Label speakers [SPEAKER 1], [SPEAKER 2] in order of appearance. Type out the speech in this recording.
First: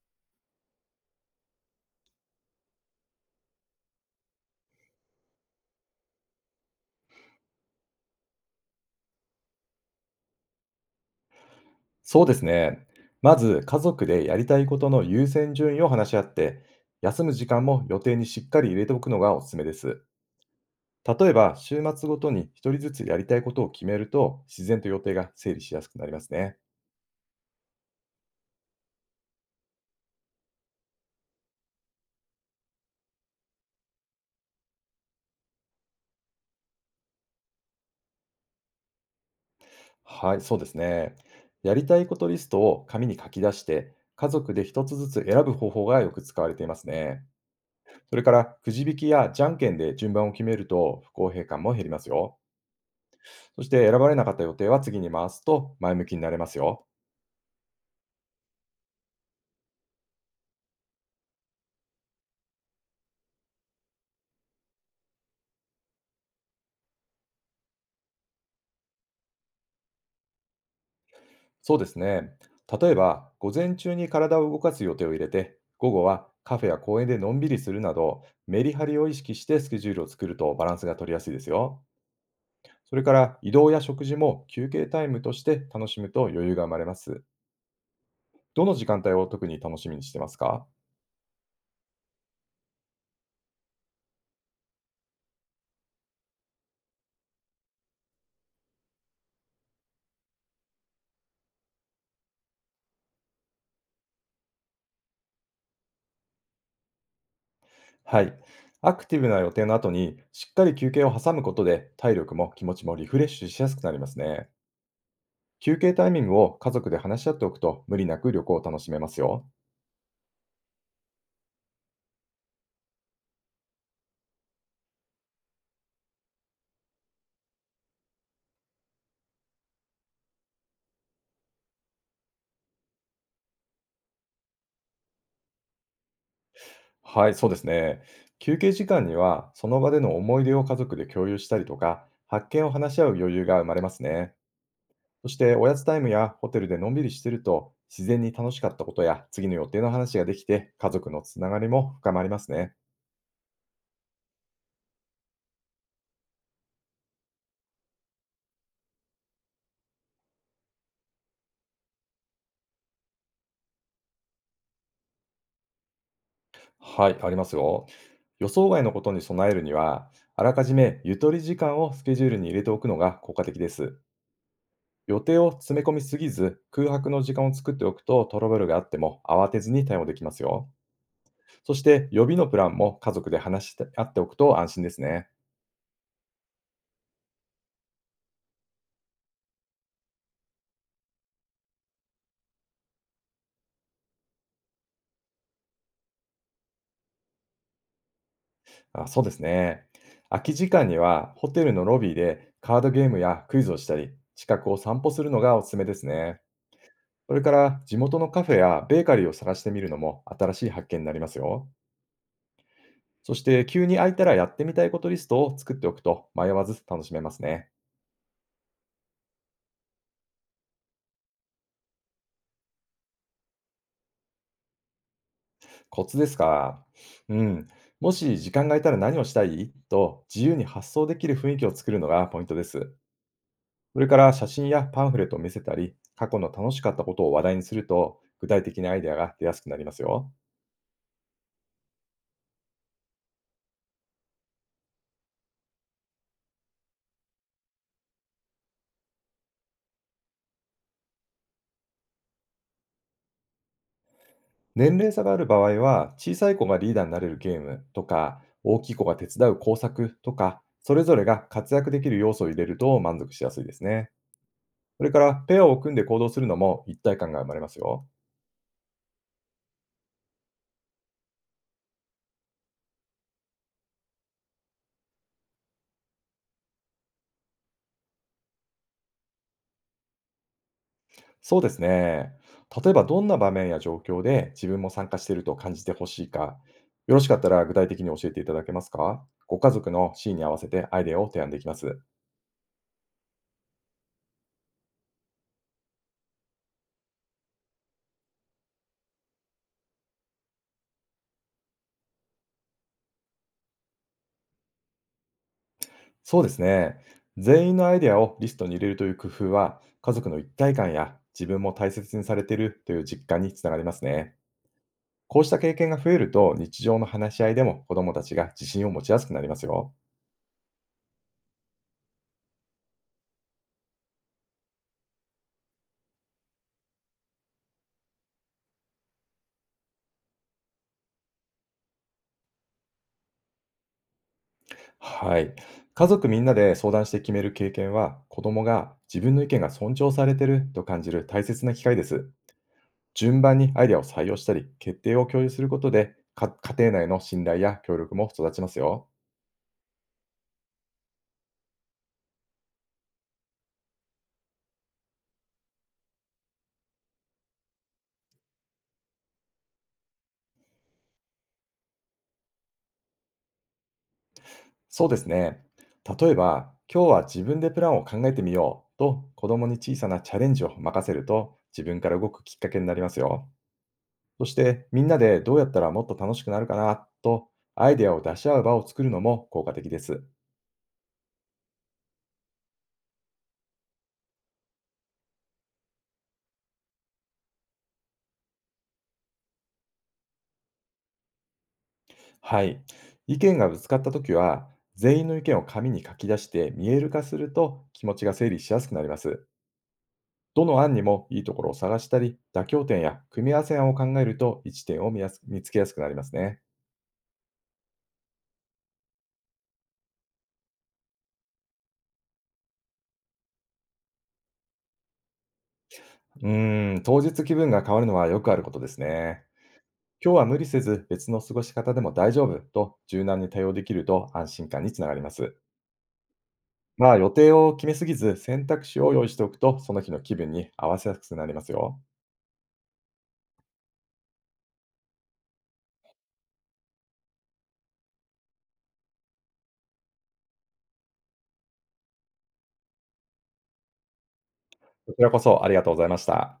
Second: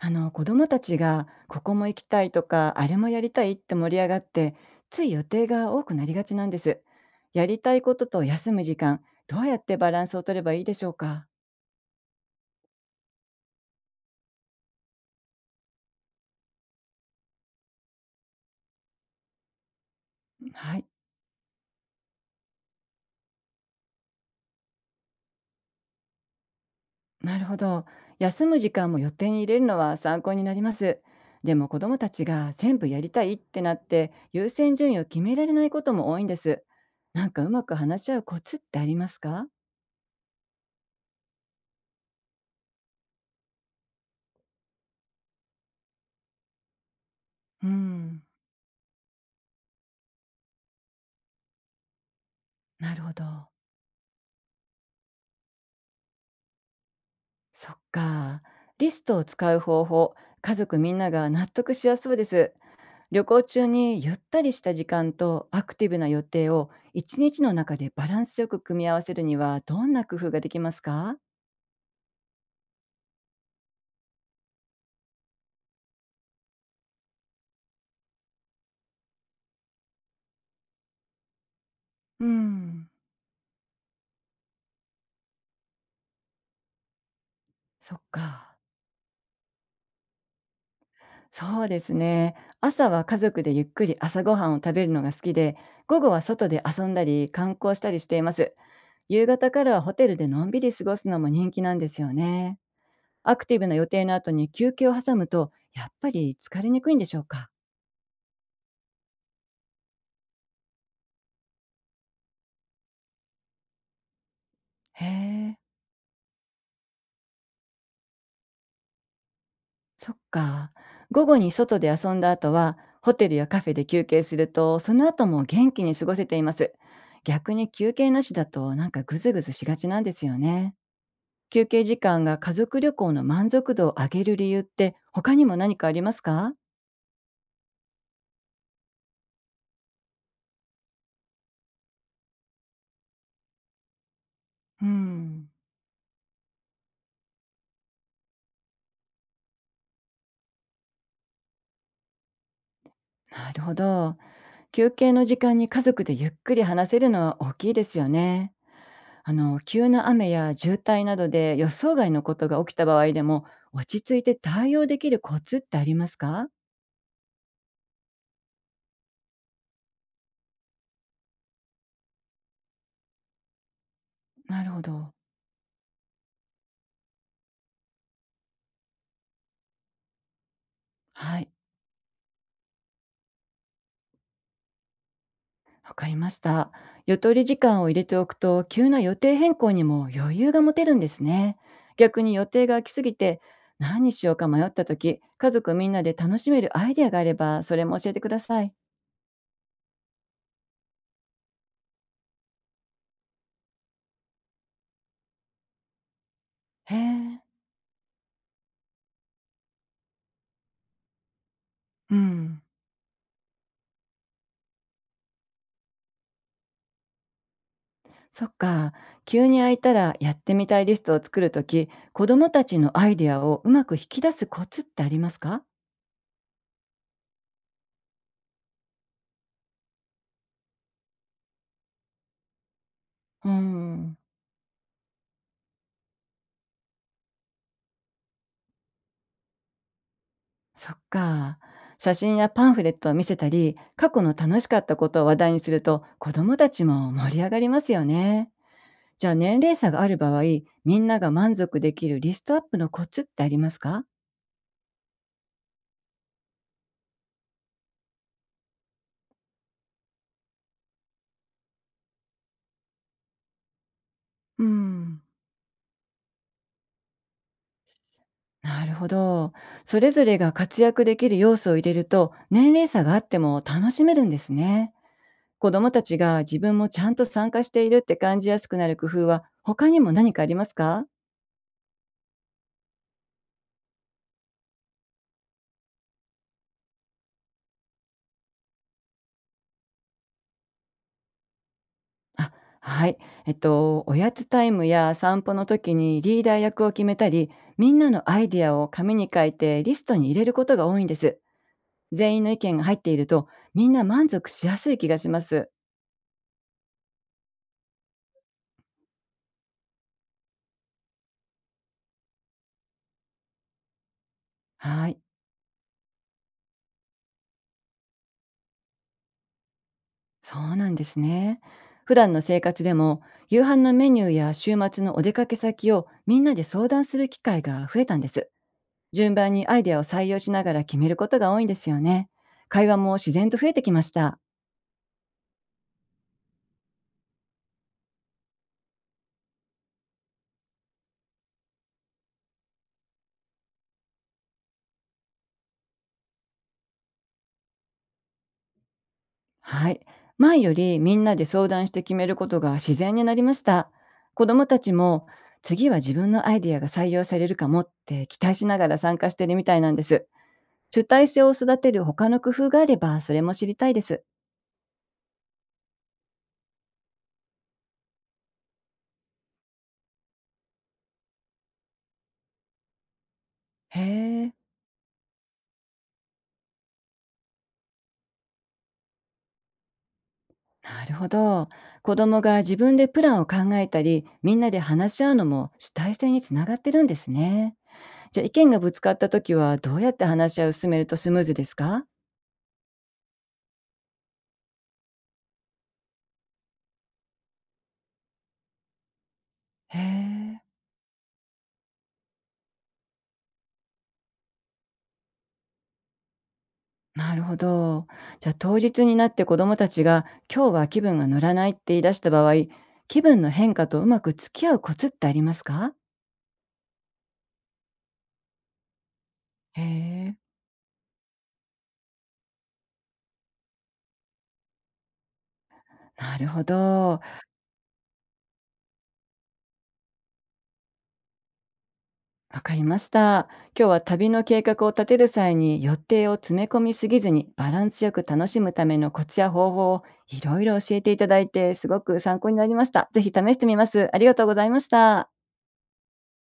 [SPEAKER 1] 子供たちがここも行きたいとかあれもやりたいって盛り上がって、つい予定が多くなりがちなんです。やりたいことと休む時間、どうやってバランスを取ればいいでしょうか？
[SPEAKER 2] そうですね。まず、家族でやりたいことの優先順位を話し合って、休む時間も予定にしっかり入れておくのがおすすめです。
[SPEAKER 1] はい。
[SPEAKER 2] 例えば、週末ごとに一人ずつやりたいことを決めると、自然と予定が整理しやすくなりますね。
[SPEAKER 1] なるほど。休む時間も予定に入れるのは参考になります。でも子供たちが全部やりたいってなって、優先順位を決められないことも多いんです。なんかうまく話し合うコツってありますか？
[SPEAKER 2] はい、そうですね。やりたいことリストを紙に書き出して、家族で一つずつ選ぶ方法がよく使われていますね。
[SPEAKER 1] う
[SPEAKER 2] そ
[SPEAKER 1] ん。
[SPEAKER 2] れから、くじ引きやじゃんけんで順番を決めると、不公平感も減りますよ。
[SPEAKER 1] なるほど。
[SPEAKER 2] そして、選ばれなかった予定は次に回すと前向きになれますよ。
[SPEAKER 1] そっか。リストを使う方法、家族みんなが納得しやすそうです。旅行中にゆったりした時間とアクティブな予定を一日の中でバランスよく組み合わせるには、どんな工夫ができますか？
[SPEAKER 2] そうですね。例えば、午前中に体を動かす予定を入れて、午後はカフェや公園でのんびりするなど、メリハリを意識してスケジュールを作るとバランスが取りやすいですよ。
[SPEAKER 1] うん、
[SPEAKER 2] それから、移動や食事も休憩タイムとして楽しむと余裕が生まれます。
[SPEAKER 1] そっか。
[SPEAKER 2] どの時間帯を特に楽しみにしてますか？
[SPEAKER 1] そうですね。朝は家族でゆっくり朝ごはんを食べるのが好きで、午後は外で遊んだり観光したりしています。夕方からはホテルでのんびり過ごすのも人気なんですよね。アクティブな予定の後に休憩を挟むと、やっぱり疲れにくいんでしょうか？
[SPEAKER 2] はい。アクティブな予定の後に、しっかり休憩を挟むことで、体力も気持ちもリフレッシュしやすくなりますね。
[SPEAKER 1] へえ。
[SPEAKER 2] 休憩タイミングを家族で話し合っておくと、無理なく旅行を楽しめますよ。
[SPEAKER 1] そっか。午後に外で遊んだ後は、ホテルやカフェで休憩すると、その後も元気に過ごせています。逆に休憩なしだと、なんかグズグズしがちなんですよね。休憩時間が家族旅行の満足度を上げる理由って、他にも何かありますか？
[SPEAKER 2] はい、そうですね。休憩時間には、その場での思い出を家族で共有したりとか、発見を話し合う余裕が生まれますね。
[SPEAKER 1] う
[SPEAKER 2] そし
[SPEAKER 1] ん、
[SPEAKER 2] て、おやつタイムやホテルでのんびりしてると、自然に楽しかったことや次の予定の話ができて、家族のつながりも深まりますね。
[SPEAKER 1] なるほど。休憩の時間に家族でゆっくり話せるのは大きいですよね。急な雨や渋滞などで予想外のことが起きた場合でも、落ち着いて対応できるコツってありますか？
[SPEAKER 2] はい、ありますよ。予想外のことに備えるには、あらかじめゆとり時間をスケジュールに入れておくのが効果的です。
[SPEAKER 1] なるほど。
[SPEAKER 2] 予定を詰め込みすぎず、空白の時間を作っておくとトラブルがあっても慌てずに対応できますよ。
[SPEAKER 1] はい、
[SPEAKER 2] そして、予備のプランも家族で話して合っておくと安心ですね。
[SPEAKER 1] わかりました。ゆとり時間を入れておくと急な予定変更にも余裕が持てるんですね。逆に予定が空きすぎて何にしようか迷った時、家族みんなで楽しめるアイデアがあれば、それも教えてください。
[SPEAKER 2] あ、そうですね。空き時間にはホテルのロビーでカードゲームやクイズをしたり、近くを散歩するのがおすすめですね。
[SPEAKER 1] へ
[SPEAKER 2] そ
[SPEAKER 1] え。
[SPEAKER 2] れから、地元のカフェやベーカリーを探してみるのも新しい発見になりますよ。
[SPEAKER 1] うん、
[SPEAKER 2] そして、急に空いたらやってみたいことリストを作っておくと迷わず楽しめますね。
[SPEAKER 1] そっか。急に空いたらやってみたいリストを作るとき、子どもたちのアイデアをうまく引き出すコツってありますか？
[SPEAKER 2] コツですか。うん。もし時間が空いたら何をしたいと自由に発想できる雰囲気を作るのがポイントです。
[SPEAKER 1] うー
[SPEAKER 2] それ
[SPEAKER 1] ん。
[SPEAKER 2] から、写真やパンフレットを見せたり、過去の楽しかったことを話題にすると、具体的なアイデアが出やすくなりますよ。
[SPEAKER 1] そっか。写真やパンフレットを見せたり、過去の楽しかったことを話題にすると、子どもたちも盛り上がりますよね。じゃあ、年齢差がある場合、みんなが満足できるリストアップのコツってありますか？
[SPEAKER 2] 年齢差がある場合は、小さい子がリーダーになれるゲームとか、大きい子が手伝う工作とか、それぞれが活躍できる要素を入れると満足しやすいですね。
[SPEAKER 1] うー
[SPEAKER 2] それか
[SPEAKER 1] ん。
[SPEAKER 2] ら、ペアを組んで行動するのも一体感が生まれますよ。
[SPEAKER 1] なるほど。それぞれが活躍できる要素を入れると、年齢差があっても楽しめるんですね。子どもたちが自分もちゃんと参加しているって感じやすくなる工夫は、他にも何かありますか？
[SPEAKER 2] そうですね。例えば、どんな場面や状況で自分も参加していると感じてほしいか、よろしかったら具体的に教えていただけますか？ご家族のシーンに合わせてアイデアを提案できます。
[SPEAKER 1] あ、はい。おやつタイムや散歩の時にリーダー役を決めたり、みんなのアイディアを紙に書いてリストに入れることが多いんです。全員の意見が入っていると、みんな満足しやすい気がします。
[SPEAKER 2] そうですね。全員のアイデアをリストに入れるという工夫は、家族の一体感や自分も大切にされているという実感につながりますね。
[SPEAKER 1] はい。
[SPEAKER 2] こうした経験が増えると、日常の話し合いでも子どもたちが自信を持ちやすくなりますよ。
[SPEAKER 1] そうなんですね。普段の生活でも、夕飯のメニューや週末のお出かけ先をみんなで相談する機会が増えたんです。順番にアイデアを採用しながら決めることが多いんですよね。会話も自然と増えてきました。
[SPEAKER 2] はい。家族みんなで相談して決める経験は、子供が自分の意見が尊重されてると感じる大切な機会です。順番にアイデアを採用したり、決定を共有することで、か家庭内の信頼や協力も育ちますよ。
[SPEAKER 1] はい。前よりみんなで相談して決めることが自然になりました。子どもたちも、次は自分のアイデアが採用されるかもって期待しながら参加してるみたいなんです。主体性を育てる他の工夫があれば、それも知りたいです。
[SPEAKER 2] そうですね。例えば、今日は自分でプランを考えてみようと、子供に小さなチャレンジを任せると、自分から動くきっかけになりますよ。
[SPEAKER 1] へ
[SPEAKER 2] そ
[SPEAKER 1] え。
[SPEAKER 2] して、みんなでどうやったらもっと楽しくなるかなと、アイデアを出し合う場を作るのも効果的です。
[SPEAKER 1] なるほど。子供が自分でプランを考えたり、みんなで話し合うのも主体性につながってるんですね。じゃあ、意見がぶつかった時は、どうやって話し合いを進めるとスムーズですか？
[SPEAKER 2] はい。意見がぶつかったときは、全員の意見を紙に書き出して見える化すると気持ちが整理しやすくなります。
[SPEAKER 1] へえ。
[SPEAKER 2] どの案にもいいところを探したり、妥協点や組み合わせ案を考えると一致点を見やす見つけやすくなりますね。
[SPEAKER 1] なるほど。じゃあ、当日になって子どもたちが「今日は気分が乗らない」って言い出した場合、気分の変化とうまく付き合うコツってありますか？
[SPEAKER 2] うーん、当日気分が変わるのはよくあることですね。
[SPEAKER 1] へ
[SPEAKER 2] 今
[SPEAKER 1] え。
[SPEAKER 2] 日は無理せず別の過ごし方でも大丈夫と柔軟に対応できると安心感につながります。
[SPEAKER 1] なるほ
[SPEAKER 2] まあ、
[SPEAKER 1] ど。
[SPEAKER 2] 予定を決めすぎず選択肢を用意しておくとその日の気分に合わせやすくなりますよ。
[SPEAKER 1] わかりました。今日は旅の計画を立てる際に予定を詰め込みすぎずに、バランスよく楽しむためのコツや方法をいろいろ教えていただいて、すごく参考になりました。ぜひ試してみます。ありがとうございまし
[SPEAKER 2] こち
[SPEAKER 1] た。
[SPEAKER 2] らこそありがとうございました。